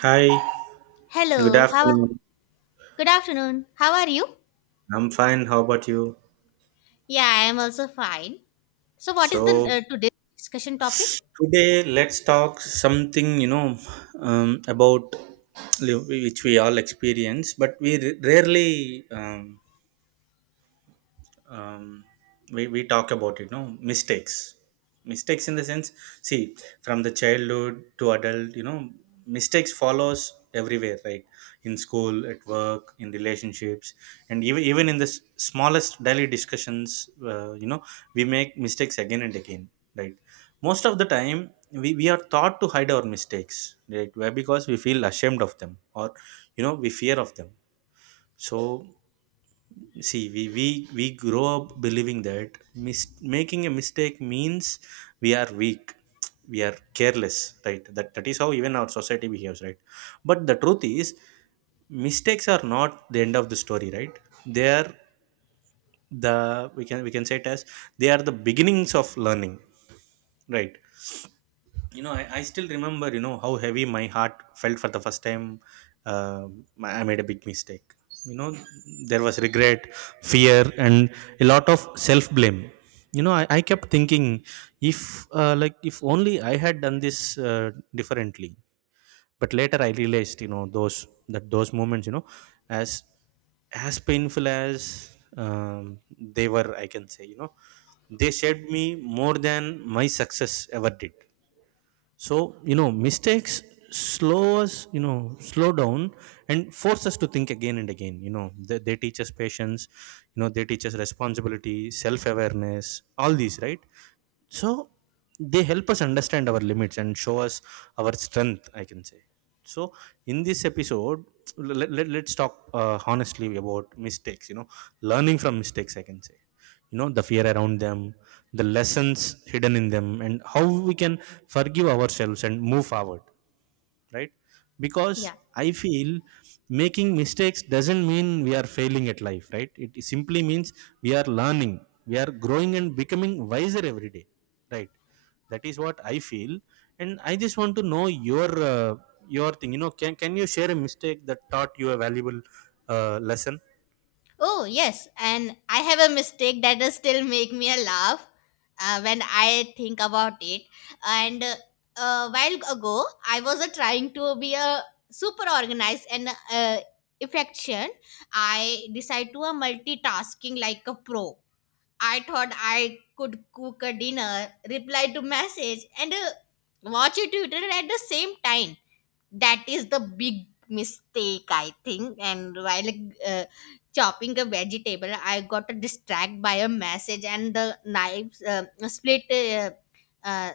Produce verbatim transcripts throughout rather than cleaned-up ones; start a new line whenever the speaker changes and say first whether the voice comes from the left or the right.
right: Hi, good
left: Hello, how are,
right: afternoon.
left: good afternoon. How are you?
right: I'm fine. How about you?
left: Yeah, I am also fine. So what is the
right: So
left: uh, today's discussion topic?
right: today let's talk something you know um, about li- which we all experience, but we r- rarely um, um, we, we talk about it no mistakes. Mistakes in the sense see From the childhood to adult you know mistakes follows everywhere, right? In school, at work, in relationships, and even even in the s- smallest daily discussions uh, you know We make mistakes again and again, right? Most of the time we, we are taught to hide our mistakes, right? Why? Because we feel ashamed of them, or you know we fear of them. So, See, we, we, we grow up believing that mis- making a mistake means we are weak, we are careless, right? That, that is how even our society behaves, right? But the truth is, mistakes are not the end of the story, right? They are the we can we can say it as they are the beginnings of learning, right? you know I, I still remember you know how heavy my heart felt for the first time. uh, I made a big mistake you know there was regret, fear, and a lot of self blame. You know I, I kept thinking, if uh, like if only I had done this uh, differently. But later I realized, you know those, that those moments, you know as as painful as um, they were, I can say you know they shaped me more than my success ever did. So, you know, mistakes slow us, you know, slow down and force us to think again and again. You know, they, they teach us patience, you know, they teach us responsibility, self awareness, all these, right? So, they help us understand our limits and show us our strength, I can say. So, in this episode, let, let, let's talk uh, honestly about mistakes, you know, learning from mistakes, I can say you know the fear around them, the lessons hidden in them, and how we can forgive ourselves and move forward, right? Because
left: Yeah.
right: I feel making mistakes doesn't mean we are failing at life, right? It simply means we are learning, we are growing and becoming wiser every day, right? That is what I feel. And I just want to know your uh, your thing, you know can, can you share a mistake that taught you a valuable uh, lesson?
left: Oh, yes, and I have a mistake that does still make me a laugh uh, when I think about it. And uh, a while ago, I was uh, trying to be a super organized and uh, efficient. I decided to a multitasking like a pro. I thought I could cook a dinner, reply to message, and uh, watch a tutorial at the same time. That is the big mistake, I think. And while uh, chopping a vegetable, I got distracted by a message, and the knives uh, split uh, uh,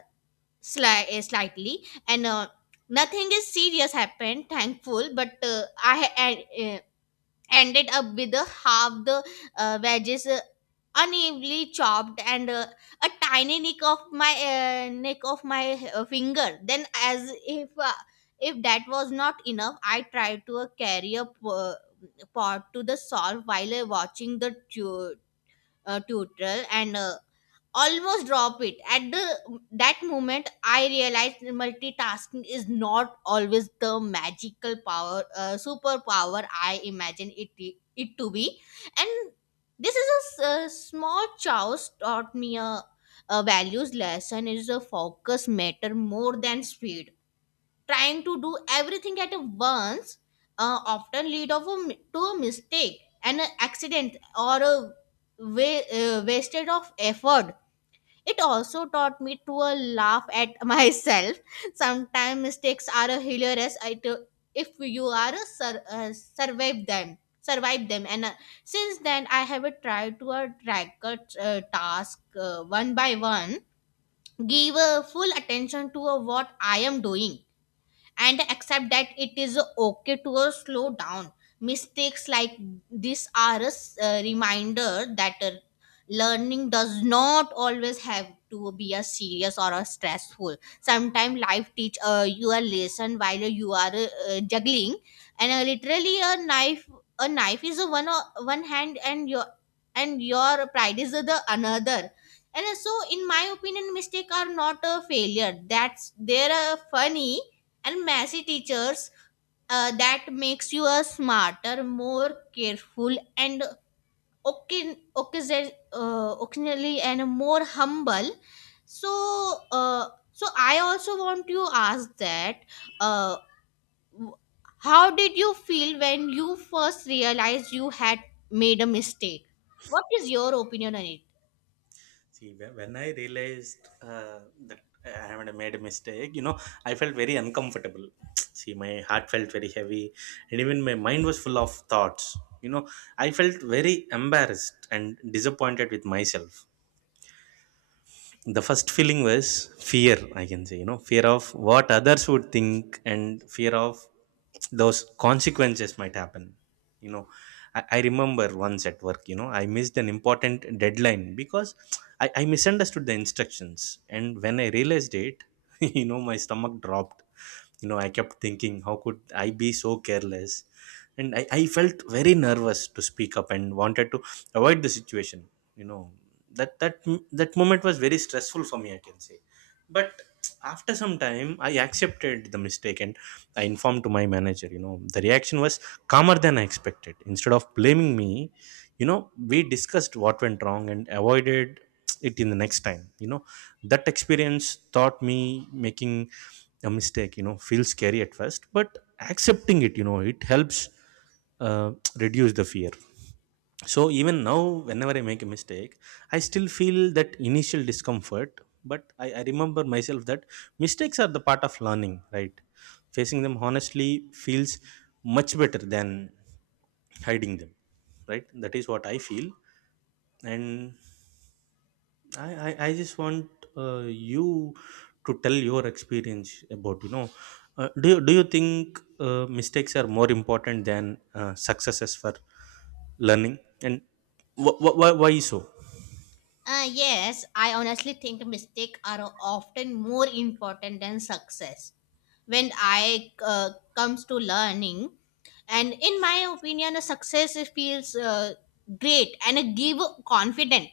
left: sli- uh, slightly, and. Uh, Nothing is serious happened, thankful, but uh, I ended up with uh, half the uh, wedges uh, unevenly chopped and uh, a tiny nick of my uh, nick of my uh, finger. Then as if uh, if that was not enough, I tried to uh, carry a po- uh, pot to the solve while uh, watching the tu- uh, tutorial and uh, almost drop it at the that moment I realized multitasking is not always the magical power uh, superpower I imagine it it to be. And this is a, s- a small choice taught me a, a values lesson is a focus matter more than speed. Trying to do everything at once uh, often lead of a, mi- to a mistake, an accident or a wa- uh, wasted of effort. It also taught me to uh, laugh at myself. Sometimes mistakes are uh, hilarious it, if you are uh, sur- uh, survive them, survive them. And uh, since then, I have uh, tried to uh, track a uh, task uh, one by one, give uh, full attention to uh, what I am doing and accept that it is okay to uh, slow down. Mistakes like this are a s- a reminder that uh, learning does not always have to be a serious or a stressful. Sometimes life teach uh, you a lesson while you are uh, uh, juggling, and uh, literally a knife. A knife is a one o- one hand, and your and your pride is the another. And uh, so, in my opinion, mistake are not a failure. That's they're uh, funny and messy teachers uh, that makes you a smarter more careful and occa- occasion, uh, occasionally and more humble. So uh, so I also want to ask that uh, w- how did you feel when you first realized you had made a mistake? What is your opinion on it?
right: See, whe- when I realized uh, that I had made a mistake, you know, I felt very uncomfortable. See, my heart felt very heavy, and even my mind was full of thoughts. You know, I felt very embarrassed and disappointed with myself. The first feeling was fear, I can say, you know fear of what others would think, and fear of those consequences might happen. You know i, I remember once at work, you know I missed an important deadline because I, I misunderstood the instructions, and when I realized it, you know, my stomach dropped. you know I kept thinking, how could I be so careless? And I, I felt very nervous to speak up and wanted to avoid the situation. you know that that that moment was very stressful for me, I can say. But after some time, I accepted the mistake and I informed to my manager. You know, the reaction was calmer than I expected. Instead of blaming me, you know we discussed what went wrong and avoided it in the next time. You know, that experience taught me, making a mistake, you know feels scary at first, but accepting it, you know it helps uh, reduce the fear. So even now, whenever I make a mistake, I still feel that initial discomfort, but I, I remember myself that mistakes are the part of learning, right? Facing them honestly feels much better than hiding them, right? That is what I feel. And I, I, I just want uh, you to tell your experience about, you know uh, do you, do you think uh, mistakes are more important than uh, successes for learning, and wh- wh- why why so?
left: Uh, yes, I honestly think mistakes are often more important than success when I uh, comes to learning. And in my opinion, a success feels uh, great and a give confident.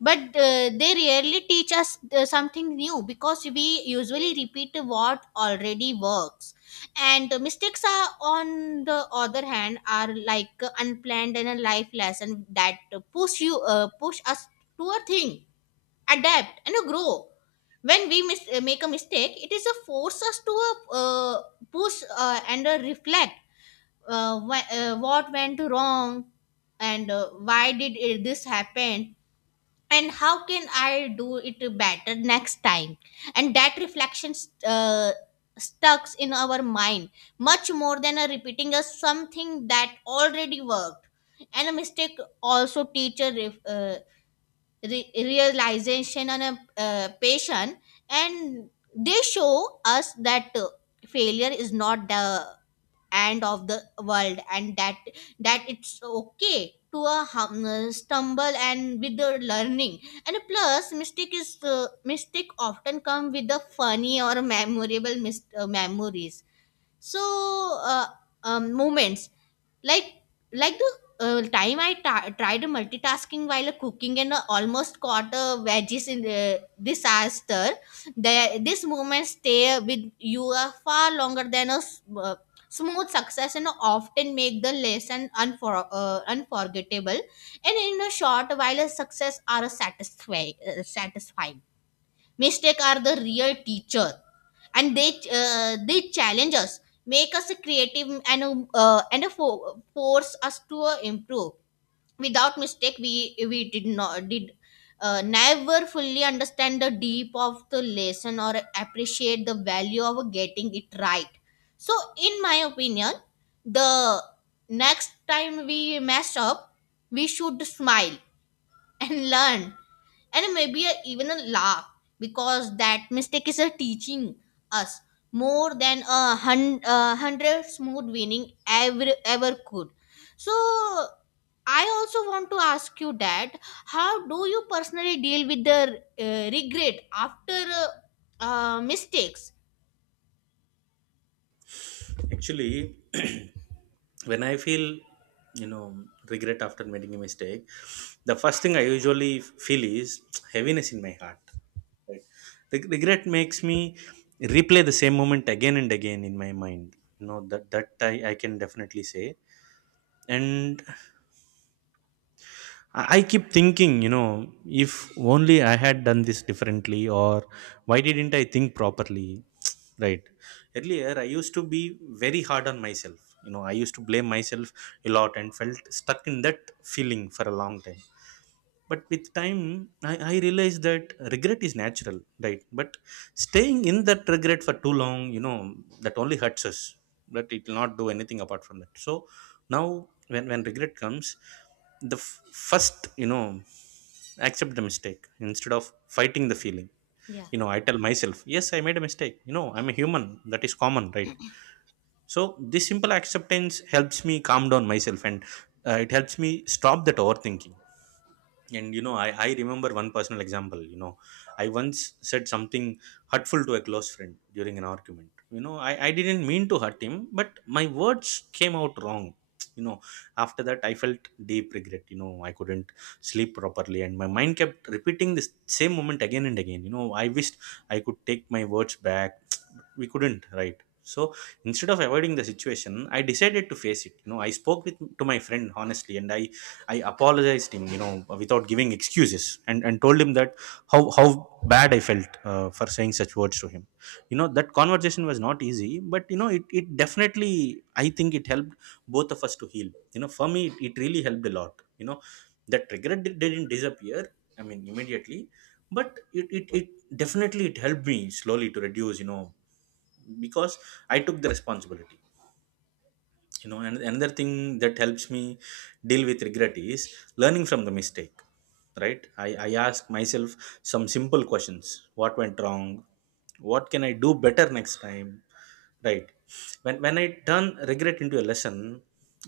left: But uh, they rarely teach us uh, something new because we usually repeat what already works. And the mistakes are, on the other hand, are like unplanned and a life lesson that push you uh, push us to a thing adapt and uh, grow. When we mis- uh, make a mistake, it is a force us to uh, uh, push uh, and uh, reflect uh, wh- uh, what went wrong, and uh, why did it, this happen, and how can I do it better next time. And that reflection uh, stucks in our mind much more than a repeating a something that already worked. And a mistake also teacher ref, uh, re- realization on a uh, patient. And they show us that uh, failure is not the end of the world, and that that it's okay to uh, hum, uh, stumble and with the learning. And plus mistake is uh, mistake often come with the funny or memorable mis- uh, memories. So uh, um, moments like like the uh, time I ta- tried multitasking while cooking and uh, almost caught uh, veggies in the disaster. The, this moment stay with you uh, far longer than a s- uh, smooth success and often make the lesson unfor- uh, unforgettable. And in a short while, a success are a satisfy- uh, satisfying. Mistake are the real teacher, and they uh, they challenge us, make us creative, and uh, and fo- force us to uh, improve. Without mistake we we did not did uh, never fully understand the deep of the lesson or appreciate the value of getting it right. So in my opinion, the next time we mess up, we should smile and learn and maybe a, even a laugh, because that mistake is a teaching us more than a hundred uh, hundred smooth winning ever ever could. So I also want to ask you that how do you personally deal with the uh, regret after uh, uh, mistakes.
right: Actually, when I feel, you know, regret after making a mistake, the first thing I usually feel is heaviness in my heart. Right? Reg- Regret makes me replay the same moment again and again in my mind. You know that that I, I can definitely say. And I I keep thinking, you know, if only I had done this differently, or why didn't I think properly? Right. Earlier, I used to be very hard on myself. You know, I used to blame myself a lot and felt stuck in that feeling for a long time. But with time, I, I realized that regret is natural, right? But staying in that regret for too long, you know that only hurts us. That it will not do anything apart from that. So now, when, when regret comes, the f- first, you know accept the mistake instead of fighting the feeling.
left: Yeah.
right: you know I tell myself, yes, I made a mistake, you know I'm a human, that is common, right? So this simple acceptance helps me calm down myself, and uh, it helps me stop that overthinking. And you know I, I remember one personal example. you know I once said something hurtful to a close friend during an argument. You know i, I didn't mean to hurt him, but my words came out wrong. you know After that, I felt deep regret. you know I couldn't sleep properly and my mind kept repeating this same moment again and again. you know I wished I could take my words back. But we couldn't, right? So instead of avoiding the situation, I decided to face it. you know I spoke with to my friend honestly, and i I apologized him, you know, without giving excuses, and and told him that how how bad I felt uh, for saying such words to him. You know, that conversation was not easy, but you know, it it definitely, I think it helped both of us to heal. You know, for me, it, it really helped a lot. You know, that regret di- didn't disappear, I mean, immediately, but it it it definitely it helped me slowly to reduce. You know, because I took the responsibility. You know and another thing that helps me deal with regret is learning from the mistake, right? I, I ask myself some simple questions. What went wrong? What can I do better next time? Right? when when I turn regret into a lesson,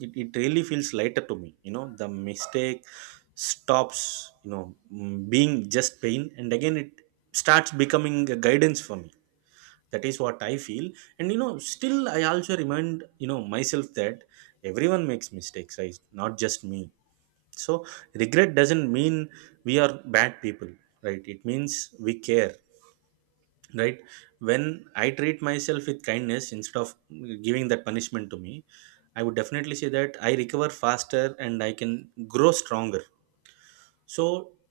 right: it, it really feels lighter to me. You know the mistake stops, you know mm, being just pain, and again it starts becoming a guidance for me. That is what I feel. And you know still, I also remind, you know myself that everyone makes mistakes, right? Not just me. So regret doesn't mean we are bad people, right? It means we care, right? When I treat myself with kindness instead of giving that punishment to me, I would definitely say that I recover faster and I can grow stronger. So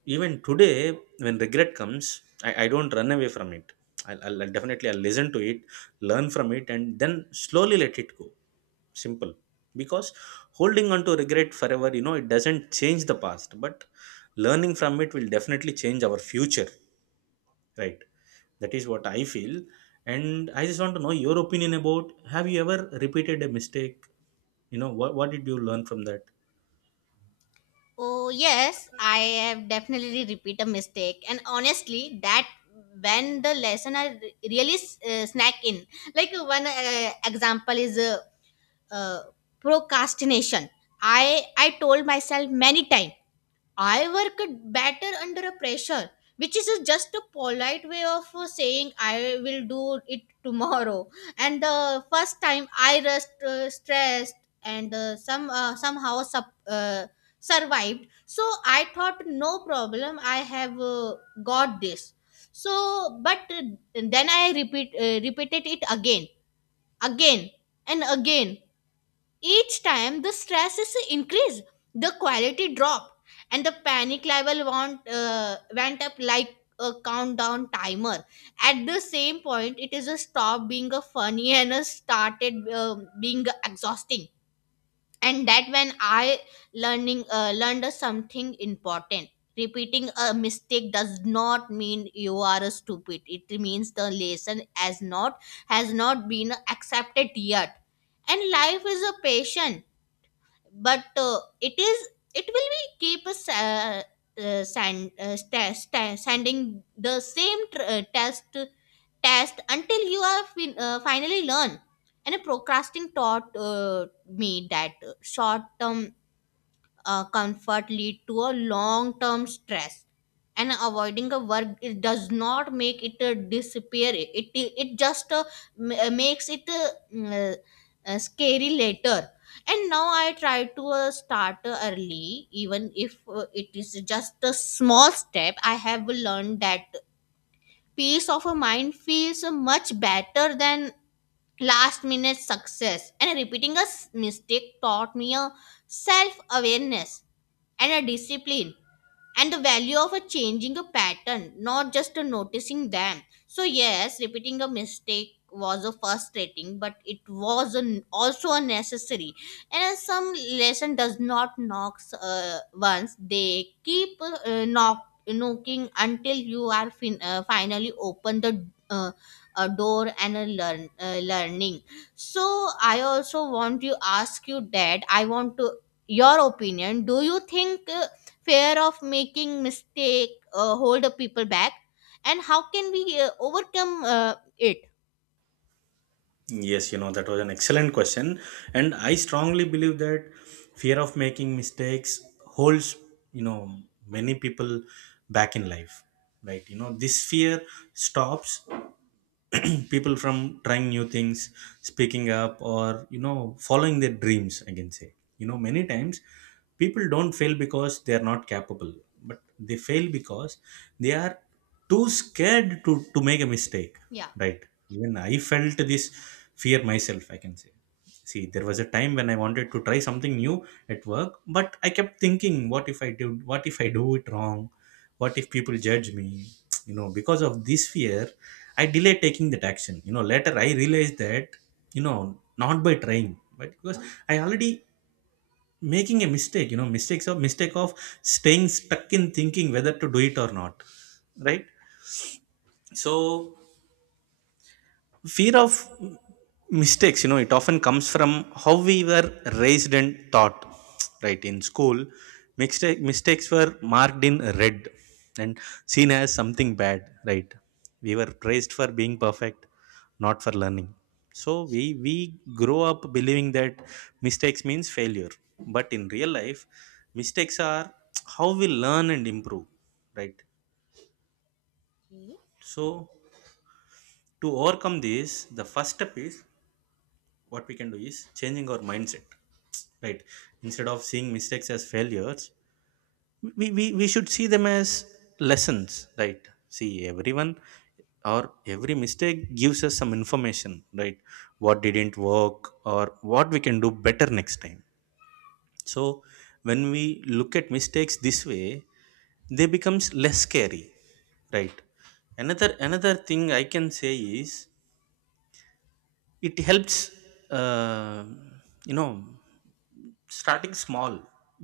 right: even today, when regret comes, I, I don't run away from it. I'll, I'll I'll definitely I'll listen to it, learn from it, and then slowly let it go. Simple. Because holding on to regret forever, you know, it doesn't change the past, but learning from it will definitely change our future, right? That is what I feel. And I just want to know your opinion about, have you ever repeated a mistake? You know, what, what did you learn from that?
left: Oh, yes, I have definitely repeat a mistake. And honestly, that when the lesson I re- really uh, snack in. Like uh, one uh, example is uh, uh, procrastination. I I told myself many times I work better under a pressure, which is a- just a polite way of uh, saying I will do it tomorrow. And the first time I rest uh, stressed and uh, some uh, somehow sup, uh, survived. So I thought no problem, I have uh, got this. So, but uh, then I repeat uh, repeated it again, again, and again. Each time the stress is increased, the quality drop, and the panic level want, uh, went up like a countdown timer. At the same point, it is a stop being a funny and a started um being exhausting. And that when I learning uh, learned something important. Repeating a mistake does not mean you are a stupid. It means the lesson has not has not been accepted yet. And life is a patient, but uh, it is it will be keep us uh, uh, stand, uh, sta sta standing the same tr- uh, test test until you are fin- uh, finally learn. And a procrasting taught uh, me that short term uh, comfort lead to a long term stress. And avoiding a work it does not make it uh, disappear. It it, it just uh, m- uh, makes it uh, mm, uh, uh, scary later. And now I try to uh, start uh, early, even if uh, it is just a small step. I have learned that peace of a mind feels much better than last minute success, and repeating a s- mistake taught me a self awareness and a discipline and the value of a changing a pattern, not just a noticing them. So yes, repeating a mistake was a frustrating, but it was an, also a necessary. And as some lesson does not knock uh, once, they keep uh, knock, knocking until you are fin- uh, finally open the uh, uh, door and uh, learn uh, learning. So I also want to ask you that I want to your opinion, do you think uh, fear of making mistake uh, hold the people back, and how can we uh, overcome uh, it?
right: Yes, you know, that was an excellent question. And I strongly believe that fear of making mistakes holds, you know, many people back in life, right? You know, this fear stops people from trying new things, speaking up, or, you know, following their dreams, I can say. You know, many times people don't fail because they are not capable, but they fail because they are too scared to to make a mistake.
left: Yeah.
right: Right, even I felt this fear myself, I can say. See, there was a time when I wanted to try something new at work, but I kept thinking, what if i do what if I do it wrong, what if people judge me? You know, because of this fear, I delayed taking that action. You know, later I realized that, you know, not by trying, but because I already making a mistake. You know, mistakes of mistake of staying stuck in thinking whether to do it or not, right? So, fear of mistakes, you know, it often comes from how we were raised and taught, right? In school, mistake, mistakes were marked in red and seen as something bad, right? We were praised for being perfect, not for learning. So we we grow up believing that mistakes means failure. But in real life, mistakes are how we learn and improve, right?
left: Okay.
right: So to overcome this, the first step is, what we can do is changing our mindset, right? Instead of seeing mistakes as failures, we, we, we should see them as lessons, right? See, everyone or every mistake gives us some information, right? What didn't work, or what we can do better next time. So when we look at mistakes this way, they becomes less scary, right? Another another thing I can say is it helps, uh, you know, starting small.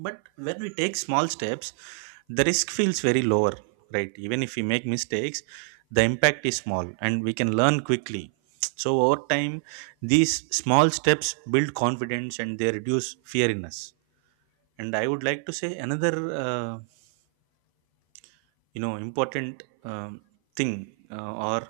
right: But when we take small steps, the risk feels very lower, right? Even if we make mistakes, the impact is small and we can learn quickly. So over time, these small steps build confidence and they reduce fear in us. And I would like to say another, uh, you know, important um, thing, uh, or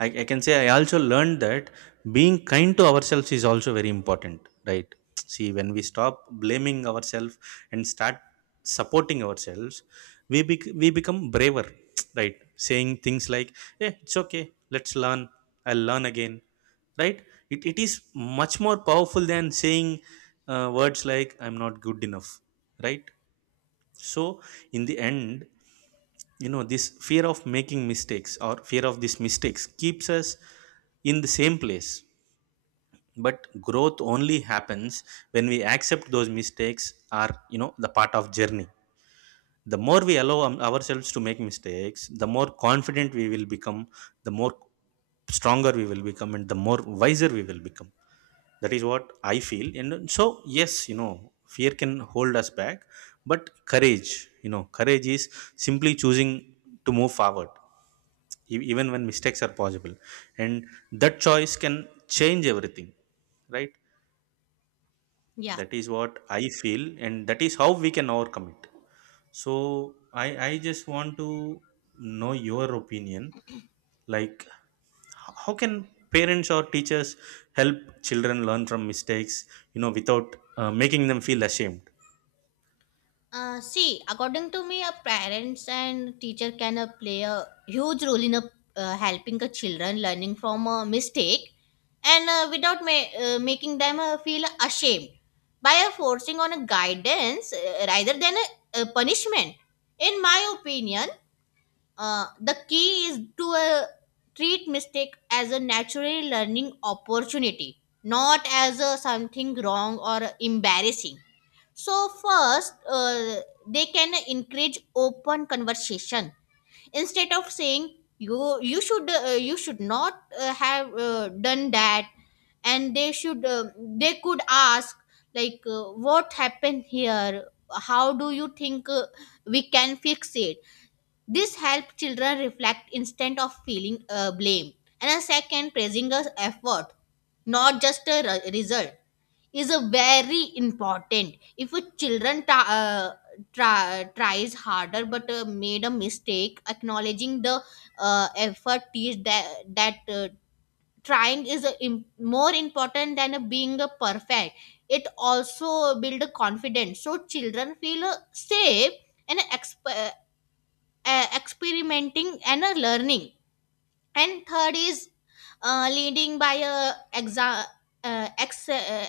right: I, I can say, I also learned that being kind to ourselves is also very important, right? See, when we stop blaming ourselves and start supporting ourselves, we bec- we become braver. Right, saying things like, yeah, it's okay, let's learn, I'll learn again, right? It, it is much more powerful than saying, uh, words like, I'm not good enough, right? So in the end, you know, this fear of making mistakes, or fear of these mistakes, keeps us in the same place. But growth only happens when we accept those mistakes are, you know, the part of journey. The more we allow um, ourselves to make mistakes, the more confident we will become, the more stronger we will become, and the more wiser we will become. That is what I feel. And so, yes, you know, fear can hold us back, but courage, you know, courage is simply choosing to move forward, e- even when mistakes are possible, and that choice can change everything, right?
left: Yeah.
right: That is what I feel, and that is how we can overcome it. So i i just want to know your opinion, like, h- how can parents or teachers help children learn from mistakes, you know, without uh, making them feel ashamed?
left: Uh, see, according to me, uh, parents and teacher can uh, play a huge role in uh, uh, helping the children learning from a mistake, and uh, without ma- uh, making them uh, feel ashamed, by uh, forcing on a guidance uh, rather than a, a punishment, in my opinion. Uh, the key is to uh, treat mistake as a natural learning opportunity, not as a something wrong or embarrassing. So first, uh, they can encourage open conversation, instead of saying you you should uh, you should not uh, have uh, done that. And they should uh, they could ask, like, uh, what happened here? How do you think uh, we can fix it? This helps children reflect instead of feeling uh, blame. And a second, praising a effort, not just a re- result, is a very important. If a children tra- uh, tra- tries harder but uh, made a mistake, acknowledging the uh, effort is that that uh, trying is a im- more important than a being a perfect. It also build a confidence, so children feel uh, safe and exp- uh, experimenting and uh, learning. And third is uh, leading by a exa- uh, ex- uh,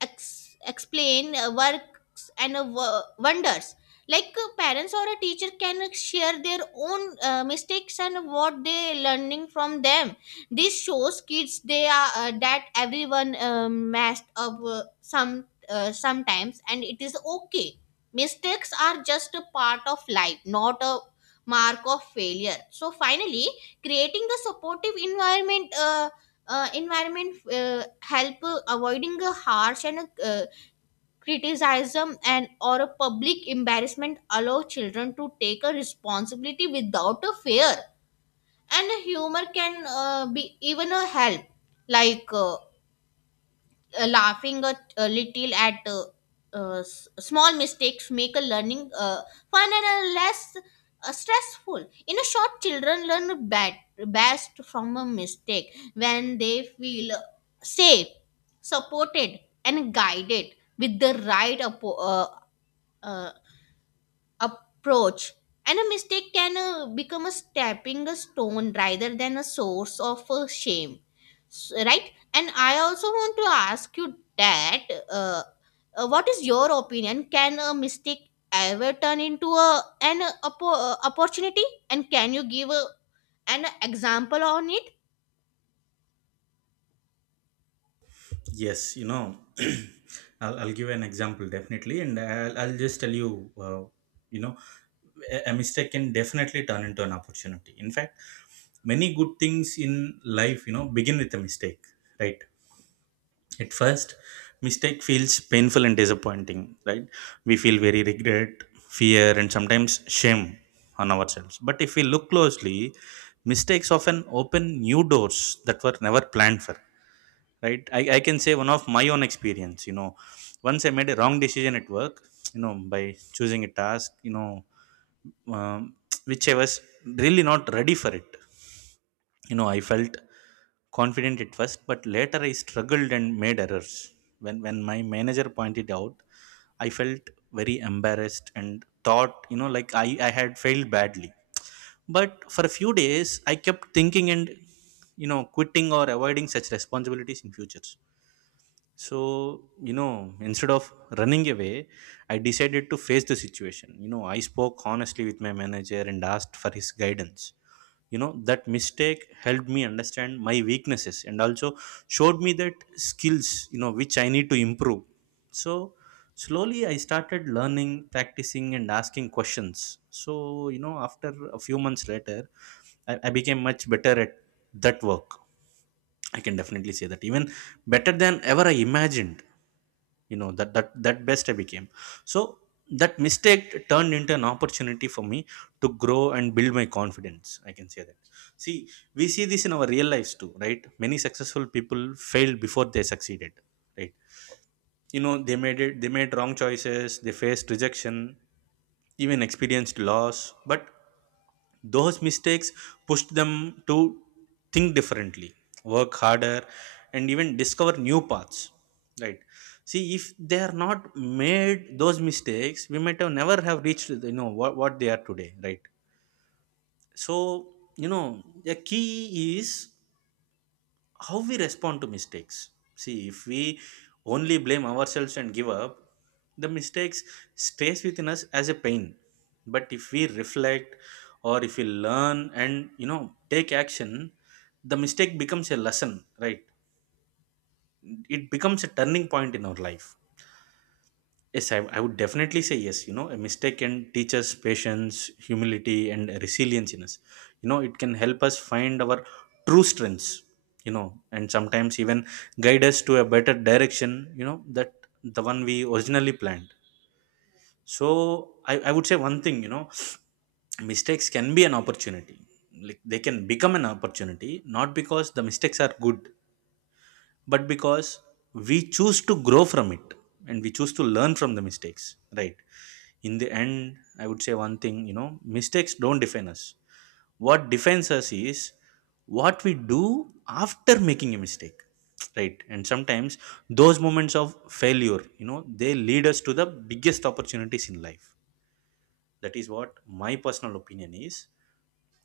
left: ex- explain uh, works and uh, wo- wonders. Like uh, parents or a teacher can share their own uh, mistakes and what they learning from them. This shows kids they are uh, that everyone uh, messed up uh, some uh, sometimes, and it is okay. Mistakes are just a part of life, not a mark of failure. So finally, creating the supportive environment uh, uh, environment uh, help uh, avoiding a harsh and uh, criticism and or a public embarrassment allow children to take a responsibility without a fear. And humor can uh, be even a help, like uh, uh, laughing a, a little at uh, uh, s- small mistakes make a learning uh, fun and uh, less uh, stressful. In a short, children learn bad, best from a mistake when they feel safe, supported, and guided with the right appo- uh, uh, approach. And a mistake can uh, become a stepping stone rather than a source of uh, shame. S- right, and I also want to ask you that, uh, uh, what is your opinion, can a mistake ever turn into a an uh, oppo- uh, opportunity, and can you give a, an example on it?
right: Yes, you know, I'll, I'll give an example definitely, and I'll, I'll just tell you, uh, you know, a, a mistake can definitely turn into an opportunity. In fact, many good things in life, you know, begin with a mistake, right? At first, mistake feels painful and disappointing, right? We feel very regret, fear, and sometimes shame on ourselves. But if we look closely, mistakes often open new doors that were never planned for, right? I, I can say, one of my own experience, you know, once I made a wrong decision at work, you know, by choosing a task, you know, um, which I was really not ready for it. You know, I felt confident at first, but later I struggled and made errors. When when my manager pointed out, I felt very embarrassed and thought, you know, like i i had failed badly. But for a few days I kept thinking and, you know, quitting or avoiding such responsibilities in future. So, you know, instead of running away, I decided to face the situation. You know, I spoke honestly with my manager and asked for his guidance. You know, that mistake helped me understand my weaknesses and also showed me that skills, you know, which I need to improve. So slowly I started learning, practicing, and asking questions. So, you know, after a few months later, I, I became much better at that work. I can definitely say that, even better than ever I imagined. You know, that that that best I became. So that mistake turned into an opportunity for me to grow and build my confidence, I can say that. See, we see this in our real lives too, right? Many successful people failed before they succeeded, right? You know, they made it they made wrong choices, they faced rejection, even experienced loss. But those mistakes pushed them to think differently, work harder, and even discover new paths, right? See, if they are not made those mistakes, we might have never have reached, you know, what, what they are today, right? So, you know, the key is how we respond to mistakes. See, if we only blame ourselves and give up, the mistakes stays within us as a pain. But if we reflect, or if we learn and, you know, take action, the mistake becomes a lesson, right? It becomes a turning point in our life. Yes, I, I would definitely say yes. You know, a mistake can teach us patience, humility, and resilience in us. You know, it can help us find our true strengths, you know, and sometimes even guide us to a better direction, you know, that the one we originally planned. So, I, I would say one thing, you know, mistakes can be an opportunity. Like, they can become an opportunity, not because the mistakes are good, but because we choose to grow from it, and we choose to learn from the mistakes, right? In the end, I would say one thing, you know, mistakes don't define us. What defines us is what we do after making a mistake, right? And sometimes those moments of failure, you know, they lead us to the biggest opportunities in life. That is what my personal opinion is.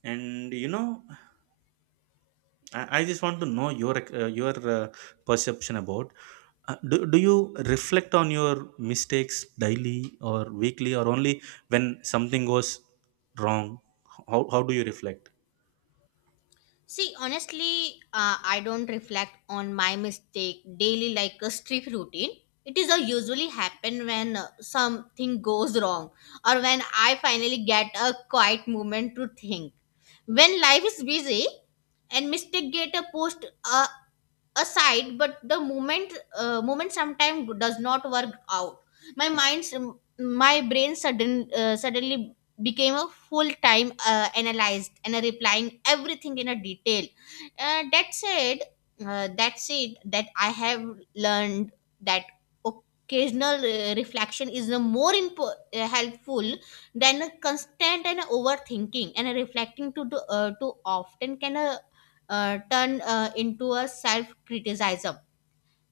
right: And you know, I, I just want to know your uh, your uh, perception about. Uh, do, do you reflect on your mistakes daily or weekly, or only when something goes wrong? How, how do you reflect?
left: See, honestly, uh, I don't reflect on my mistake daily like a strict routine. It is a usually happen when uh, something goes wrong, or when I finally get a quiet moment to think. When life is busy and mistake get a post uh, aside, but the moment uh, moment sometimes does not work out. my mind's my brain sudden uh, suddenly became a full time uh, analyzed and a replying everything in a detail. Uh, that said uh, that said that I have learned that occasional uh, reflection is a more impo- uh, helpful than a constant and overthinking. And a reflecting to do, uh, too often can uh, uh, turn uh, into a self criticism.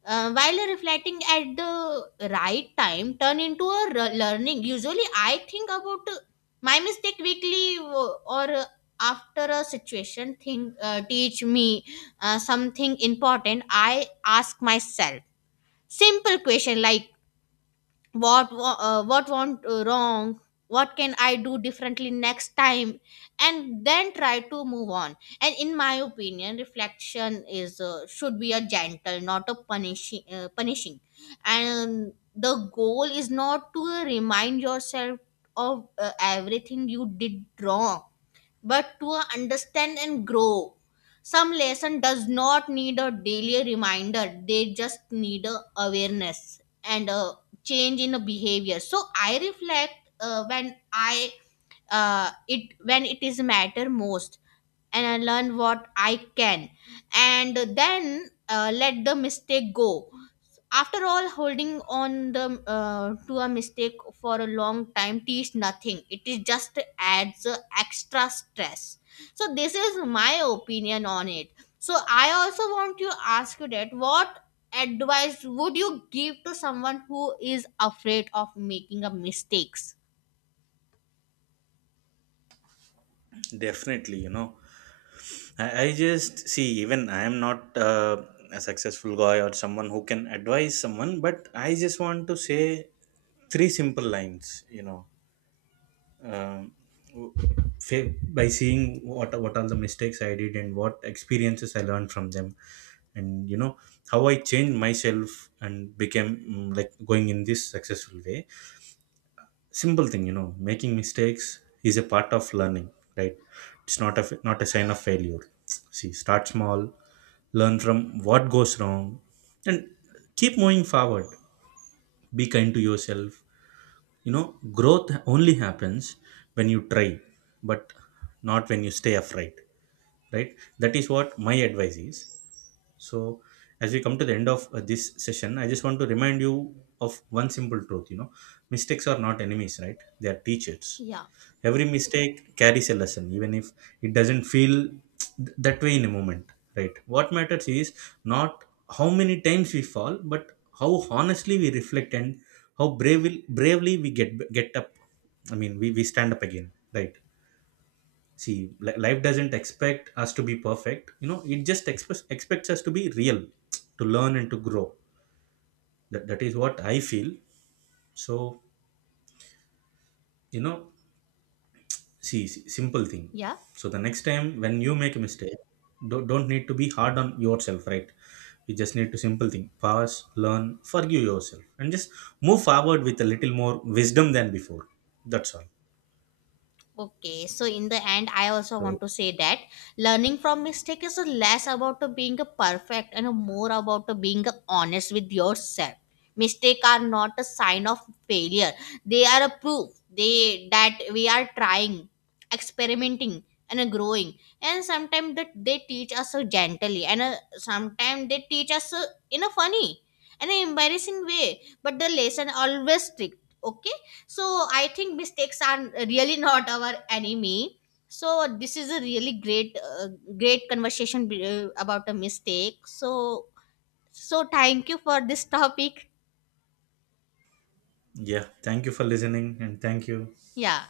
left: Uh, while reflecting at the right time, turn into a re- learning. Usually, I think about uh, my mistake weekly, uh, or uh, after a situation thing uh, teach me uh, something important. I ask myself simple question like, what wa- uh, what went uh, wrong, what can I do differently next time, and then try to move on. And in my opinion, reflection is uh, should be a gentle, not a punishing uh, punishing. And the goal is not to remind yourself of uh, everything you did wrong, but to understand and grow. Some lesson does not need a daily reminder, they just need a awareness and a change in a behavior. So I reflect uh, when I uh, it when it is matter most, and I learn what I can, and then uh, let the mistake go. After all, holding on the uh, to a mistake for a long time teach nothing. It is just adds uh, extra stress. So this is my opinion on it. So I also want to ask you that what advice would you give to someone who is afraid of making a mistakes?
right: Definitely, you know. I, I just see, even I am not uh, a successful guy or someone who can advise someone, but I just want to say three simple lines, you know, um, fa- by seeing what what all the mistakes I did and what experiences I learned from them, and you know, how I changed myself and became, mm, like, going in this successful way. Simple thing, you know, making mistakes is a part of learning, right? It's not a f- not a sign of failure. See, start small, learn from what goes wrong, and keep moving forward. Be kind to yourself, you know, growth only happens when you try, but not when you stay afraid, right? That is what my advice is. So, as we come to the end of uh, this session, I just want to remind you of one simple truth, you know, mistakes are not enemies, right? They are teachers.
left: Yeah.
right: Every mistake carries a lesson, even if it doesn't feel th- that way in a moment, right? What matters is not how many times we fall, but how honestly we reflect and how bravely bravely we get get up. I mean, we, we stand up again, right? See, li- life doesn't expect us to be perfect. You know, it just expects expects us to be real, to learn and to grow. That, that is what I feel. So, you know, see, s- simple thing.
left: Yeah.
right: So the next time when you make a mistake, don't, don't need to be hard on yourself, right? You just need to simple thing. Pause, learn, forgive yourself, and just move forward with a little more wisdom than before. That's all.
left: Okay, so in the end, I also
right: So
left: want to say that learning from mistake is less about the being a perfect and more about the being honest with yourself. Mistake are not a sign of failure; they are a proof they that we are trying, experimenting, and growing. And sometimes that they teach us so gently, and uh, sometimes they teach us uh, in a funny and embarrassing way. But the lesson always stick. Okay, so I think mistakes are really not our enemy. So this is a really great, uh, great conversation be- uh, about a mistake. So, so thank you for this topic.
right: yeah, thank you for listening, and thank you.
left: Yeah.